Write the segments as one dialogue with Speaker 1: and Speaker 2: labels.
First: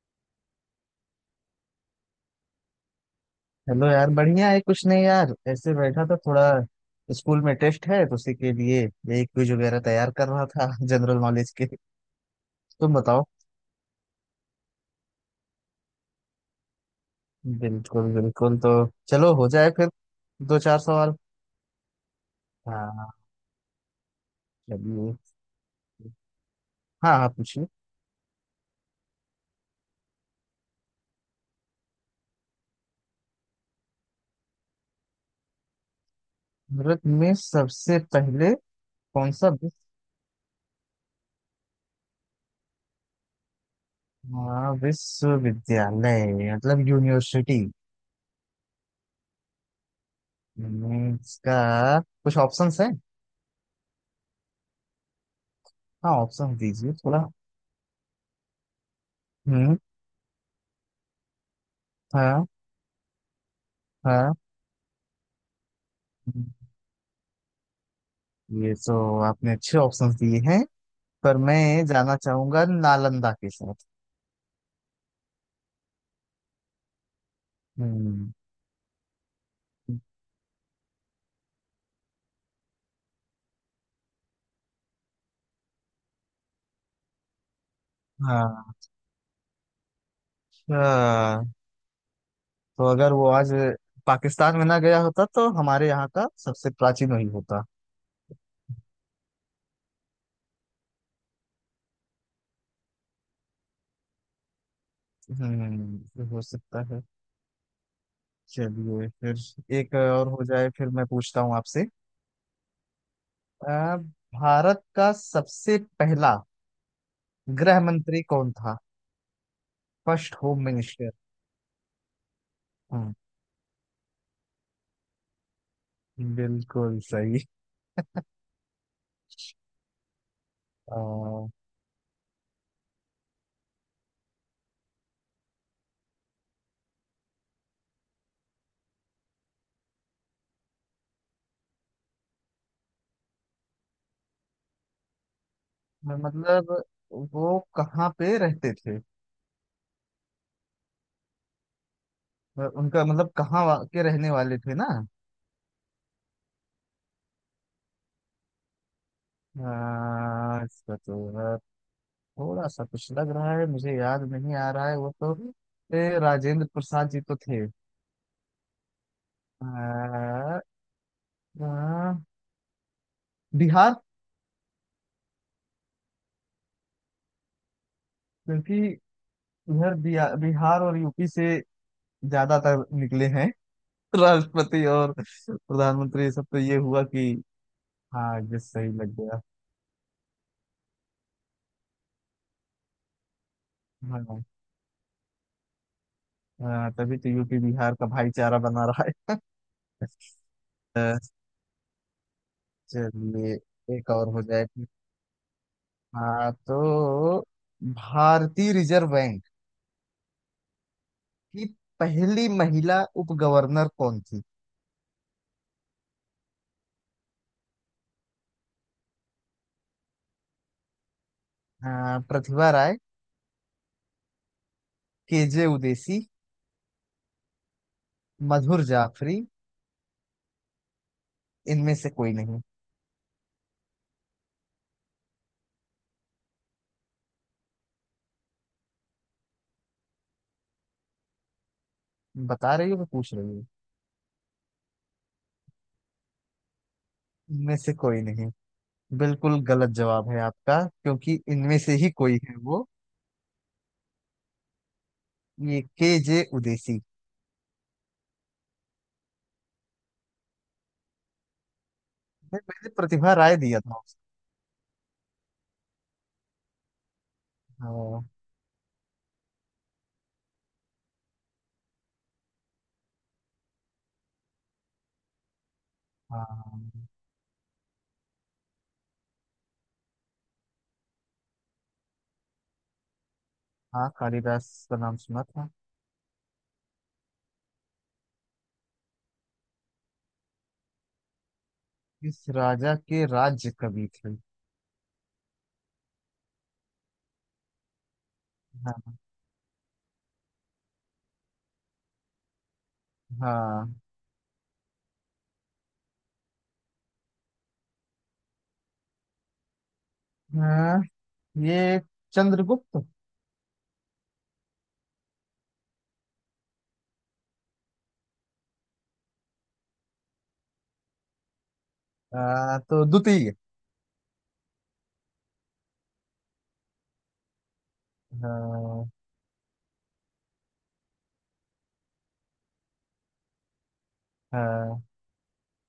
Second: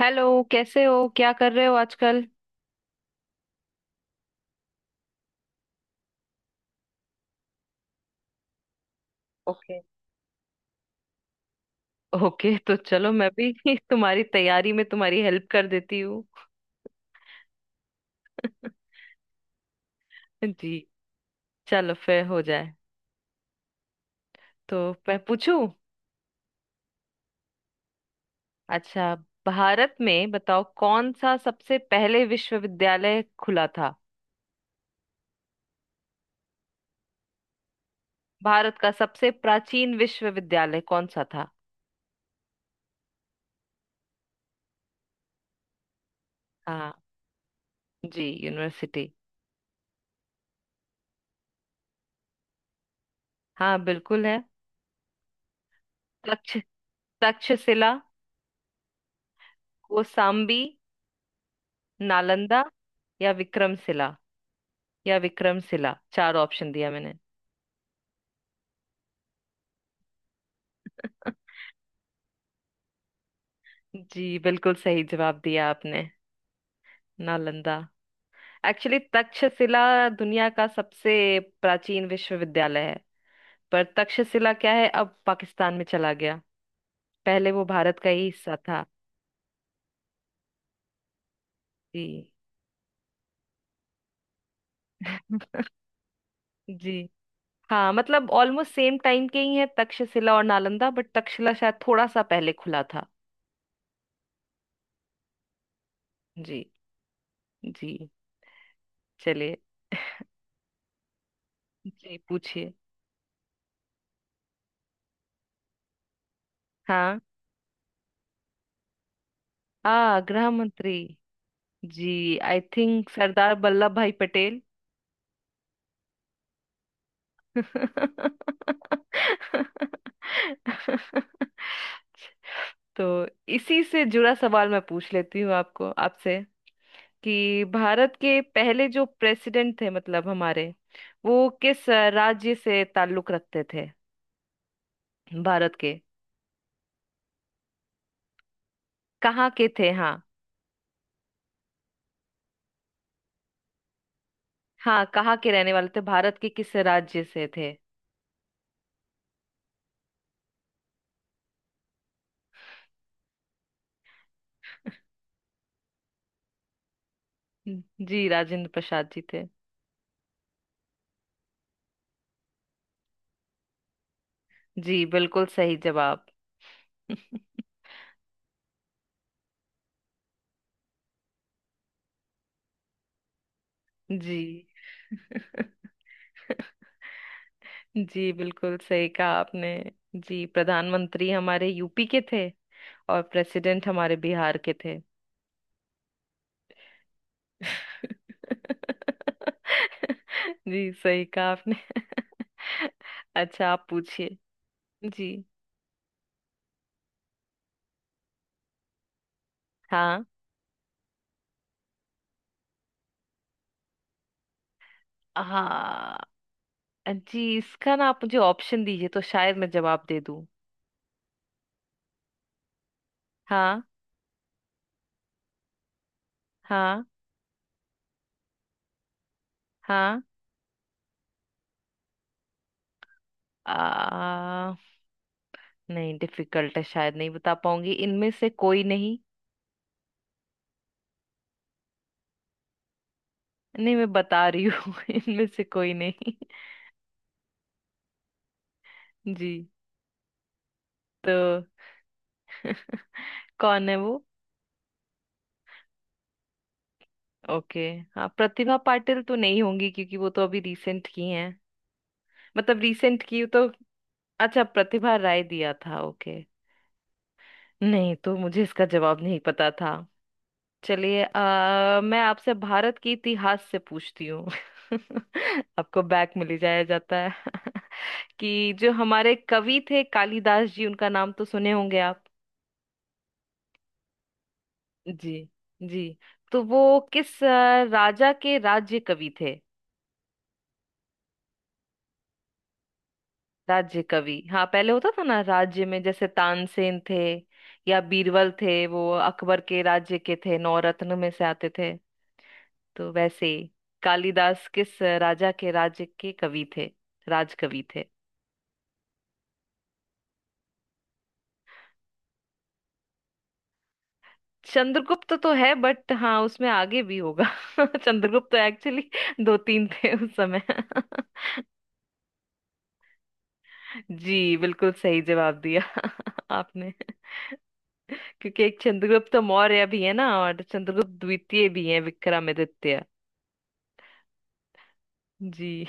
Speaker 1: Hello, कैसे हो? क्या कर रहे हो आजकल?
Speaker 2: हेलो यार, बढ़िया है। कुछ नहीं यार, ऐसे बैठा था। थोड़ा स्कूल में टेस्ट है तो उसी के लिए यही क्विज
Speaker 1: ओके।
Speaker 2: वगैरह तैयार कर रहा था जनरल नॉलेज के।
Speaker 1: ओके, तो
Speaker 2: तुम
Speaker 1: चलो
Speaker 2: बताओ।
Speaker 1: मैं भी तुम्हारी तैयारी में तुम्हारी हेल्प कर देती हूँ।
Speaker 2: बिल्कुल बिल्कुल, तो चलो हो जाए फिर। दो
Speaker 1: जी।
Speaker 2: चार सवाल।
Speaker 1: चलो फिर हो जाए।
Speaker 2: हाँ।
Speaker 1: तो
Speaker 2: चलिए।
Speaker 1: मैं पूछूं?
Speaker 2: हाँ हाँ, पूछिए।
Speaker 1: अच्छा, भारत में बताओ कौन सा सबसे पहले विश्वविद्यालय खुला था?
Speaker 2: भारत में सबसे पहले
Speaker 1: भारत का सबसे
Speaker 2: कौन सा
Speaker 1: प्राचीन विश्वविद्यालय कौन सा था?
Speaker 2: हाँ, विश्वविद्यालय मतलब
Speaker 1: हाँ।
Speaker 2: यूनिवर्सिटी।
Speaker 1: जी, यूनिवर्सिटी।
Speaker 2: इसका कुछ ऑप्शंस है।
Speaker 1: हाँ बिल्कुल है।
Speaker 2: हाँ,
Speaker 1: तक्ष,
Speaker 2: ऑप्शन दीजिए थोड़ा।
Speaker 1: तक्षशिला,
Speaker 2: हम्म।
Speaker 1: कौसाम्बी,
Speaker 2: हाँ।
Speaker 1: नालंदा या विक्रमशिला,
Speaker 2: हाँ।
Speaker 1: या विक्रमशिला। चार
Speaker 2: हम्म।
Speaker 1: ऑप्शन दिया मैंने।
Speaker 2: ये तो आपने अच्छे ऑप्शंस दिए हैं, पर मैं जाना चाहूंगा नालंदा के साथ।
Speaker 1: जी, बिल्कुल सही जवाब दिया आपने। नालंदा।
Speaker 2: हम्म।
Speaker 1: एक्चुअली तक्षशिला दुनिया का सबसे प्राचीन विश्वविद्यालय है। पर तक्षशिला क्या है, अब पाकिस्तान में चला गया। पहले वो भारत का ही हिस्सा
Speaker 2: हाँ।
Speaker 1: था।
Speaker 2: अच्छा,
Speaker 1: जी।
Speaker 2: तो अगर वो आज पाकिस्तान में ना गया होता तो हमारे यहाँ का सबसे
Speaker 1: जी।
Speaker 2: प्राचीन वही होता।
Speaker 1: हाँ मतलब ऑलमोस्ट सेम टाइम के ही है तक्षशिला और नालंदा, बट तक्षशिला शायद थोड़ा सा पहले खुला था।
Speaker 2: हम्म, ये हो
Speaker 1: जी।
Speaker 2: सकता है।
Speaker 1: जी।
Speaker 2: चलिए,
Speaker 1: चलिए।
Speaker 2: फिर एक और हो जाए। फिर मैं पूछता हूँ आपसे।
Speaker 1: जी पूछिए।
Speaker 2: अ, भारत का सबसे पहला
Speaker 1: हाँ।
Speaker 2: गृह मंत्री कौन था?
Speaker 1: आ
Speaker 2: फर्स्ट
Speaker 1: गृह
Speaker 2: होम
Speaker 1: मंत्री।
Speaker 2: मिनिस्टर।
Speaker 1: जी, I think
Speaker 2: hmm,
Speaker 1: Sardar Vallabh Bhai Patel.
Speaker 2: बिल्कुल सही। अ,
Speaker 1: तो इसी से जुड़ा सवाल मैं पूछ लेती हूँ आपको, आपसे कि भारत के पहले जो प्रेसिडेंट थे, मतलब हमारे, वो किस राज्य से ताल्लुक रखते थे, भारत के।
Speaker 2: मतलब वो कहाँ पे रहते थे?
Speaker 1: कहाँ के थे, हाँ।
Speaker 2: उनका मतलब कहाँ के रहने वाले थे ना?
Speaker 1: हाँ, कहाँ के रहने वाले थे? भारत के किस राज्य से थे?
Speaker 2: इसका तो थोड़ा सा कुछ लग रहा है। मुझे याद नहीं आ रहा है वो तो। राजेंद्र प्रसाद जी तो थे।
Speaker 1: जी, राजेंद्र प्रसाद जी थे।
Speaker 2: आ, आ, बिहार।
Speaker 1: जी बिल्कुल सही जवाब।
Speaker 2: क्योंकि इधर बिहार, बिहार और यूपी से ज्यादातर निकले हैं
Speaker 1: जी।
Speaker 2: राष्ट्रपति और प्रधानमंत्री, ये सब। तो ये हुआ कि।
Speaker 1: जी
Speaker 2: हाँ, ये
Speaker 1: बिल्कुल
Speaker 2: सही
Speaker 1: सही
Speaker 2: लग
Speaker 1: कहा
Speaker 2: गया।
Speaker 1: आपने। जी, प्रधानमंत्री हमारे यूपी के थे और प्रेसिडेंट हमारे
Speaker 2: हाँ।
Speaker 1: बिहार के थे।
Speaker 2: हाँ, तभी तो यूपी बिहार का भाईचारा बना रहा है।
Speaker 1: जी सही कहा आपने।
Speaker 2: चलिए,
Speaker 1: अच्छा, आप
Speaker 2: एक और
Speaker 1: पूछिए।
Speaker 2: हो जाए फिर।
Speaker 1: जी।
Speaker 2: हाँ तो, भारतीय रिजर्व बैंक
Speaker 1: हाँ।
Speaker 2: की पहली महिला उप गवर्नर कौन थी?
Speaker 1: हाँ। जी इसका ना आप मुझे ऑप्शन दीजिए तो शायद मैं जवाब दे दूं।
Speaker 2: हाँ, प्रतिभा राय,
Speaker 1: हाँ।
Speaker 2: केजे उदेसी,
Speaker 1: हाँ।
Speaker 2: मधुर जाफरी,
Speaker 1: हाँ।
Speaker 2: इनमें से कोई नहीं।
Speaker 1: आ, नहीं, डिफिकल्ट है, शायद नहीं बता पाऊंगी, इनमें से कोई नहीं।
Speaker 2: बता रही हो, मैं पूछ रही हूँ।
Speaker 1: नहीं मैं बता रही हूँ इनमें से कोई नहीं।
Speaker 2: इनमें से कोई नहीं?
Speaker 1: जी।
Speaker 2: बिल्कुल गलत जवाब है आपका,
Speaker 1: तो
Speaker 2: क्योंकि इनमें से ही कोई है वो।
Speaker 1: कौन है वो?
Speaker 2: ये के जे उदेसी।
Speaker 1: ओके। हाँ प्रतिभा पाटिल तो नहीं होंगी क्योंकि वो तो अभी रिसेंट की हैं। मतलब
Speaker 2: मैंने
Speaker 1: रिसेंट
Speaker 2: प्रतिभा
Speaker 1: की
Speaker 2: राय
Speaker 1: तो।
Speaker 2: दिया था उसको।
Speaker 1: अच्छा, प्रतिभा राय दिया था, ओके। नहीं
Speaker 2: हाँ।
Speaker 1: तो मुझे इसका जवाब नहीं पता था। चलिए, मैं आपसे भारत के इतिहास से पूछती हूँ। आपको बैक मिल ही जाया
Speaker 2: हाँ।
Speaker 1: जाता है। कि जो हमारे कवि थे कालिदास जी, उनका नाम तो सुने होंगे आप।
Speaker 2: हाँ, कालिदास का नाम
Speaker 1: जी।
Speaker 2: सुना था।
Speaker 1: जी। तो वो किस राजा के राज्य कवि थे?
Speaker 2: किस राजा के राज्य
Speaker 1: राज्य
Speaker 2: कवि
Speaker 1: कवि,
Speaker 2: थे?
Speaker 1: हाँ पहले होता था ना राज्य में, जैसे तानसेन थे या बीरबल थे, वो
Speaker 2: हाँ।
Speaker 1: अकबर के राज्य के थे, नौरत्न में से आते थे। तो वैसे ही
Speaker 2: हाँ।
Speaker 1: कालिदास किस राजा के राज्य के कवि थे, राजकवि थे?
Speaker 2: हाँ, ये चंद्रगुप्त।
Speaker 1: चंद्रगुप्त तो है, बट हाँ उसमें आगे भी होगा। चंद्रगुप्त तो एक्चुअली दो तीन थे उस समय।
Speaker 2: तो द्वितीय।
Speaker 1: जी बिल्कुल सही जवाब दिया आपने, क्योंकि एक
Speaker 2: हाँ।
Speaker 1: चंद्रगुप्त मौर्य भी है ना और चंद्रगुप्त द्वितीय भी है विक्रमादित्य।
Speaker 2: हाँ।
Speaker 1: जी।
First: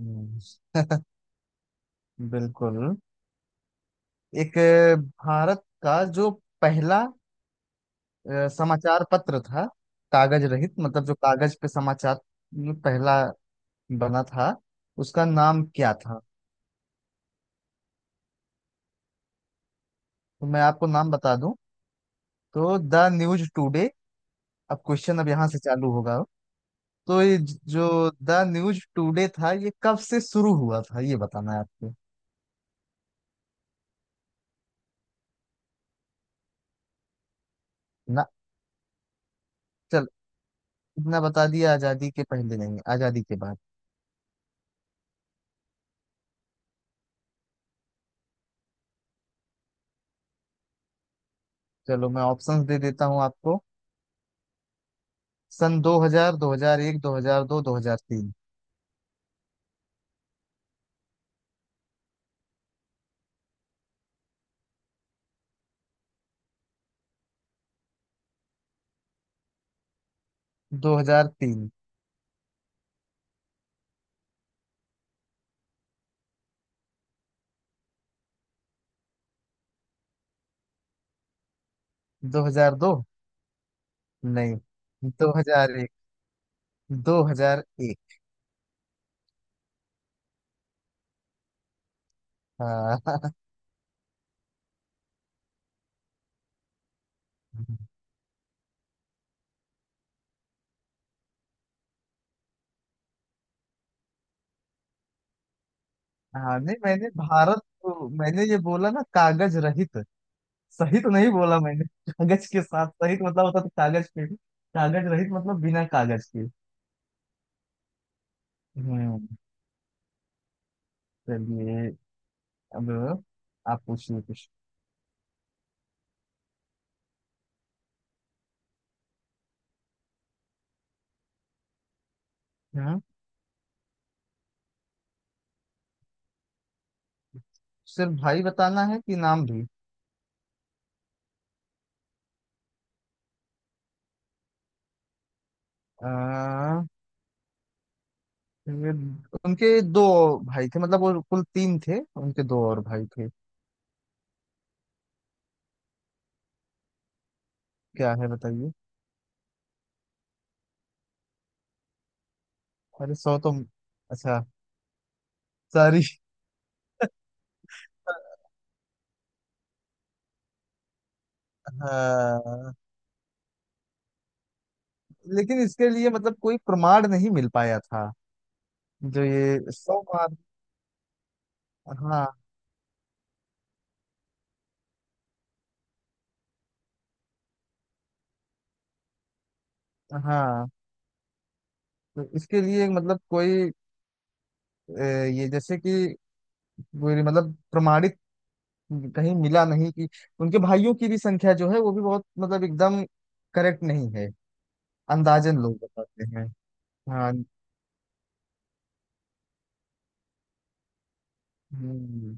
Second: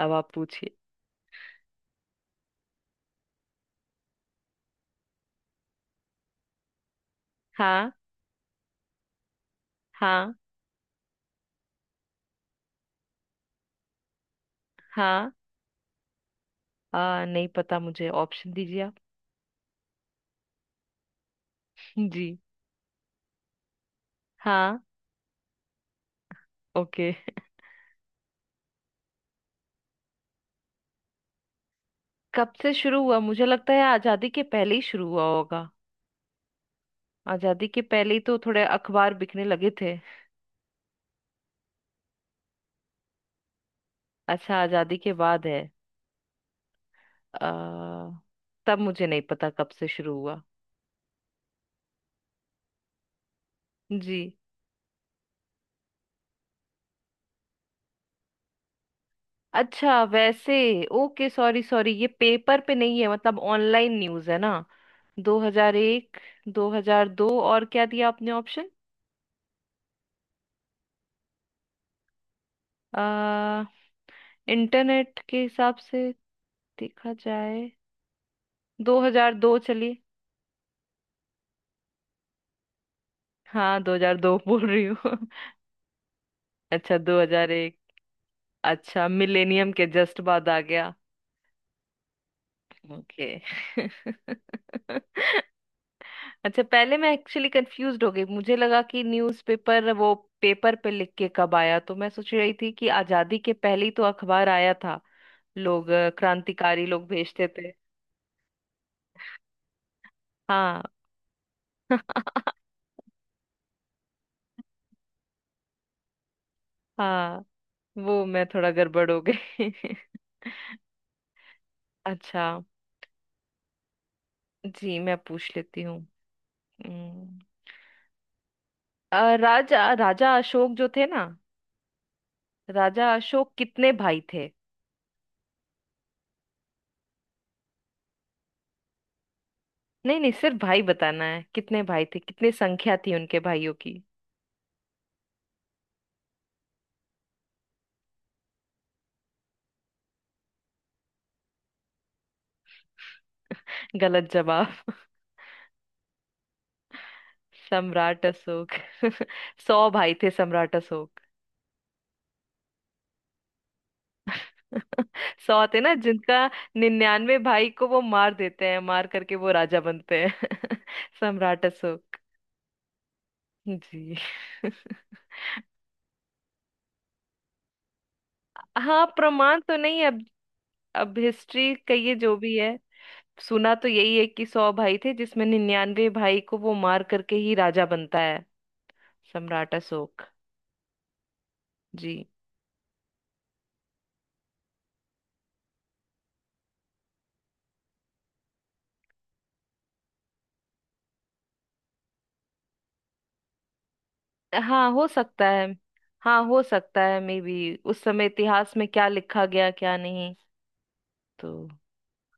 Speaker 1: अब आप पूछिए।
Speaker 2: बिल्कुल। एक, भारत का जो पहला
Speaker 1: हाँ।
Speaker 2: समाचार पत्र था,
Speaker 1: हाँ।
Speaker 2: कागज रहित, मतलब जो कागज पे समाचार पहला बना था, उसका
Speaker 1: हाँ।
Speaker 2: नाम क्या था?
Speaker 1: नहीं पता मुझे, ऑप्शन दीजिए आप।
Speaker 2: तो मैं आपको नाम बता दूं।
Speaker 1: जी।
Speaker 2: तो द न्यूज टुडे।
Speaker 1: हाँ।
Speaker 2: अब क्वेश्चन अब यहाँ से चालू होगा।
Speaker 1: ओके।
Speaker 2: तो ये जो द न्यूज टुडे था, ये कब से शुरू हुआ था, ये बताना है आपको।
Speaker 1: कब से शुरू हुआ? मुझे लगता है आजादी के पहले ही शुरू हुआ होगा। आजादी के पहले ही
Speaker 2: ना।
Speaker 1: तो थोड़े अखबार बिकने लगे थे।
Speaker 2: चल, इतना बता दिया। आजादी के पहले नहीं, आजादी के बाद।
Speaker 1: अच्छा, आजादी के बाद है। आ, तब मुझे नहीं पता कब से शुरू हुआ।
Speaker 2: चलो, मैं ऑप्शंस दे देता हूँ आपको।
Speaker 1: जी।
Speaker 2: सन 2000, 2001, 2002, 2003।
Speaker 1: अच्छा वैसे। ओके सॉरी सॉरी, ये पेपर पे नहीं है, मतलब ऑनलाइन न्यूज़ है ना। 2001, 2002 और क्या दिया आपने ऑप्शन?
Speaker 2: 2003।
Speaker 1: इंटरनेट के हिसाब से देखा जाए, 2002। चलिए,
Speaker 2: 2002।
Speaker 1: हाँ 2002
Speaker 2: नहीं,
Speaker 1: बोल रही हूँ।
Speaker 2: 2001।
Speaker 1: अच्छा 2001।
Speaker 2: 2001।
Speaker 1: अच्छा, मिलेनियम के जस्ट बाद आ गया।
Speaker 2: हाँ।
Speaker 1: ओके। अच्छा, पहले मैं एक्चुअली कंफ्यूज हो गई, मुझे लगा कि न्यूज़पेपर वो पेपर पे लिख के कब आया, तो मैं सोच रही थी कि आजादी के पहले ही तो अखबार आया था, लोग
Speaker 2: हाँ, नहीं
Speaker 1: क्रांतिकारी लोग
Speaker 2: मैंने
Speaker 1: भेजते
Speaker 2: भारत
Speaker 1: थे।
Speaker 2: को मैंने ये बोला ना, कागज रहित।
Speaker 1: हाँ।
Speaker 2: सही तो नहीं बोला मैंने। कागज के साथ सहित मतलब होता तो कागज पे। कागज रहित मतलब बिना कागज के।
Speaker 1: हाँ वो मैं थोड़ा गड़बड़ हो
Speaker 2: हम्म।
Speaker 1: गई।
Speaker 2: चलिए,
Speaker 1: अच्छा।
Speaker 2: अब आप पूछिए कुछ।
Speaker 1: जी मैं पूछ लेती हूँ। हम्म, राजा, राजा अशोक जो थे ना,
Speaker 2: हाँ,
Speaker 1: राजा अशोक कितने भाई थे?
Speaker 2: सिर्फ भाई बताना है कि नाम भी?
Speaker 1: नहीं नहीं, सिर्फ भाई बताना है कितने भाई थे, कितनी संख्या थी उनके भाइयों की।
Speaker 2: आ, ये उनके दो भाई थे, मतलब वो कुल तीन थे, उनके दो और भाई थे।
Speaker 1: गलत जवाब।
Speaker 2: क्या
Speaker 1: सम्राट
Speaker 2: है,
Speaker 1: अशोक।
Speaker 2: बताइए?
Speaker 1: सौ भाई थे सम्राट अशोक।
Speaker 2: अरे, 100 तो। अच्छा।
Speaker 1: सौ थे ना
Speaker 2: सॉरी।
Speaker 1: जिनका। निन्यानवे भाई को वो मार देते हैं, मार करके वो राजा बनते हैं। सम्राट अशोक।
Speaker 2: हाँ।
Speaker 1: जी।
Speaker 2: लेकिन इसके लिए मतलब कोई प्रमाण नहीं मिल पाया था।
Speaker 1: हाँ
Speaker 2: जो
Speaker 1: प्रमाण
Speaker 2: ये
Speaker 1: तो
Speaker 2: 100
Speaker 1: नहीं अब।
Speaker 2: मार।
Speaker 1: अब हिस्ट्री कहिए जो
Speaker 2: हाँ।
Speaker 1: भी है। सुना तो यही है कि सौ भाई थे, जिसमें निन्यानवे भाई को वो मार करके ही राजा बनता है। सम्राट अशोक।
Speaker 2: हाँ,
Speaker 1: जी।
Speaker 2: तो इसके लिए मतलब कोई अ, ये जैसे कि कोई मतलब प्रमाणित कहीं मिला नहीं कि उनके भाइयों की भी संख्या जो है वो भी बहुत मतलब एकदम करेक्ट नहीं है।
Speaker 1: हाँ हो सकता
Speaker 2: अंदाजन
Speaker 1: है।
Speaker 2: लोग बताते
Speaker 1: हाँ
Speaker 2: हैं।
Speaker 1: हो सकता है,
Speaker 2: हाँ।
Speaker 1: मे बी उस समय इतिहास में क्या लिखा गया क्या नहीं। तो
Speaker 2: हम्म,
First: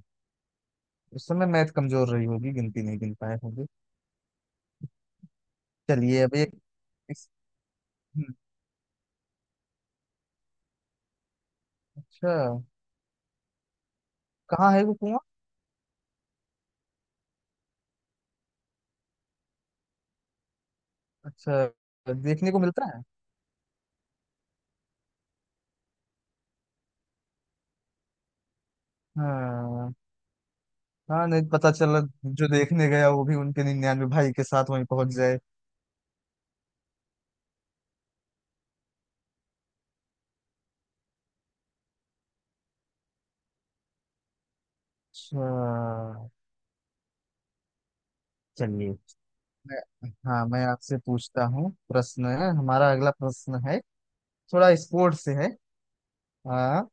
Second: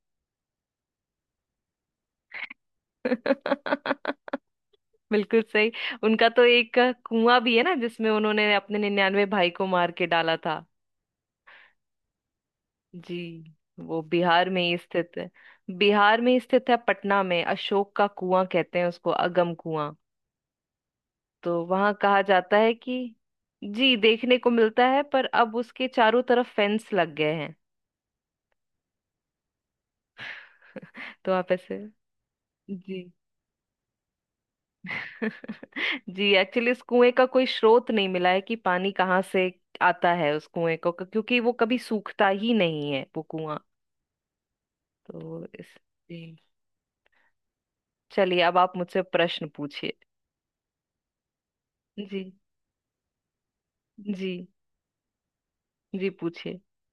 Speaker 2: उस समय मैथ कमजोर रही होगी, गिनती नहीं गिन पाए होंगे।
Speaker 1: बिल्कुल सही।
Speaker 2: चलिए,
Speaker 1: उनका
Speaker 2: अब
Speaker 1: तो
Speaker 2: ये
Speaker 1: एक
Speaker 2: इस-
Speaker 1: कुआं भी है ना, जिसमें
Speaker 2: हम्म।
Speaker 1: उन्होंने अपने निन्यानवे भाई को मार के डाला था।
Speaker 2: अच्छा,
Speaker 1: जी, वो बिहार में
Speaker 2: कहाँ
Speaker 1: ही
Speaker 2: है वो
Speaker 1: स्थित
Speaker 2: कुआं?
Speaker 1: है। बिहार में ही स्थित है, पटना में, अशोक का कुआं कहते हैं उसको, अगम कुआं। तो
Speaker 2: अच्छा।
Speaker 1: वहां कहा
Speaker 2: देखने
Speaker 1: जाता
Speaker 2: को
Speaker 1: है
Speaker 2: मिलता
Speaker 1: कि,
Speaker 2: है?
Speaker 1: जी, देखने को मिलता है, पर अब उसके चारों तरफ फेंस लग गए हैं।
Speaker 2: हाँ। हाँ,
Speaker 1: तो
Speaker 2: नहीं
Speaker 1: आप
Speaker 2: पता
Speaker 1: ऐसे।
Speaker 2: चला, जो देखने
Speaker 1: जी।
Speaker 2: गया वो भी उनके 99 भाई के साथ वहीं पहुंच जाए।
Speaker 1: जी एक्चुअली इस कुएं का कोई स्रोत नहीं मिला है कि पानी कहाँ से आता है उस कुएं को, क्योंकि वो कभी सूखता ही नहीं है वो कुआं। तो
Speaker 2: अच्छा।
Speaker 1: इस। जी, चलिए अब आप
Speaker 2: चलिए।
Speaker 1: मुझसे प्रश्न पूछिए।
Speaker 2: हाँ, मैं आपसे पूछता हूँ।
Speaker 1: जी।
Speaker 2: प्रश्न है, हमारा अगला प्रश्न है।
Speaker 1: जी।
Speaker 2: थोड़ा स्पोर्ट से है।
Speaker 1: जी पूछिए।
Speaker 2: हाँ,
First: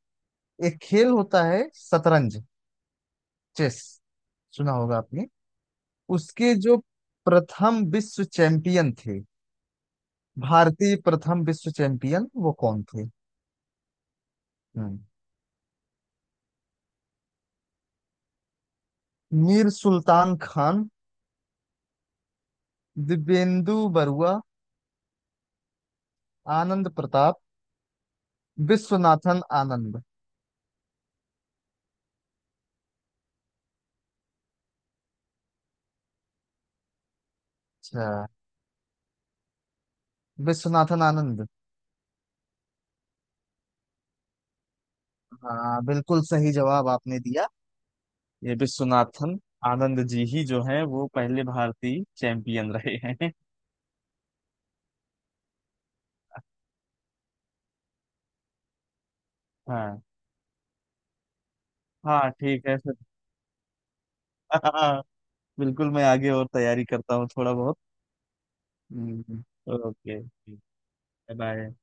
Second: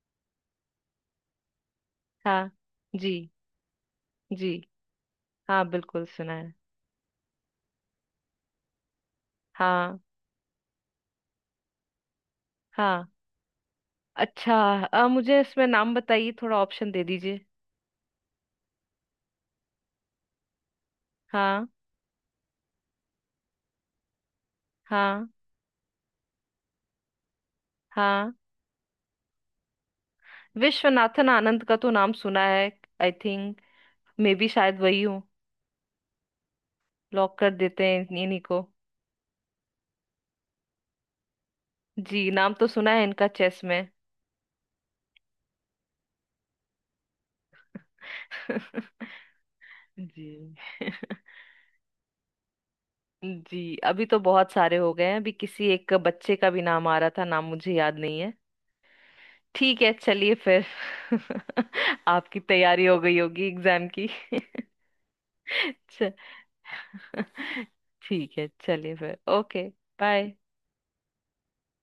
Speaker 2: एक खेल होता है शतरंज।
Speaker 1: हाँ। जी।
Speaker 2: चेस।
Speaker 1: जी।
Speaker 2: सुना होगा आपने?
Speaker 1: हाँ बिल्कुल सुना है।
Speaker 2: उसके जो प्रथम विश्व चैंपियन थे,
Speaker 1: हाँ।
Speaker 2: भारतीय प्रथम विश्व चैंपियन, वो कौन
Speaker 1: हाँ।
Speaker 2: थे?
Speaker 1: अच्छा
Speaker 2: हम्म।
Speaker 1: मुझे इसमें नाम बताइए थोड़ा, ऑप्शन दे दीजिए।
Speaker 2: मीर सुल्तान खान,
Speaker 1: हाँ।
Speaker 2: दिव्येंदु बरुआ,
Speaker 1: हाँ।
Speaker 2: आनंद प्रताप,
Speaker 1: हाँ।
Speaker 2: विश्वनाथन आनंद।
Speaker 1: विश्वनाथन आनंद का तो नाम सुना है। आई थिंक, मे बी शायद वही हो। लॉक कर देते हैं
Speaker 2: अच्छा।
Speaker 1: इन्हीं को।
Speaker 2: विश्वनाथन आनंद।
Speaker 1: जी, नाम तो सुना है इनका चेस में।
Speaker 2: हाँ, बिल्कुल सही जवाब आपने दिया। ये विश्वनाथन आनंद जी ही
Speaker 1: जी।
Speaker 2: जो हैं, वो पहले भारतीय चैंपियन रहे हैं।
Speaker 1: जी अभी तो बहुत सारे हो गए हैं, अभी किसी एक बच्चे का भी नाम आ रहा था, नाम मुझे याद नहीं है। ठीक है
Speaker 2: हाँ।
Speaker 1: चलिए फिर।
Speaker 2: हाँ,
Speaker 1: आपकी
Speaker 2: ठीक है
Speaker 1: तैयारी
Speaker 2: फिर।
Speaker 1: हो गई होगी एग्जाम की।
Speaker 2: हाँ, बिल्कुल। मैं
Speaker 1: च-
Speaker 2: आगे और तैयारी करता हूँ थोड़ा बहुत।
Speaker 1: ठीक है चलिए फिर,
Speaker 2: hmm.
Speaker 1: Okay.
Speaker 2: Okay,
Speaker 1: bye.
Speaker 2: Bye. Bye.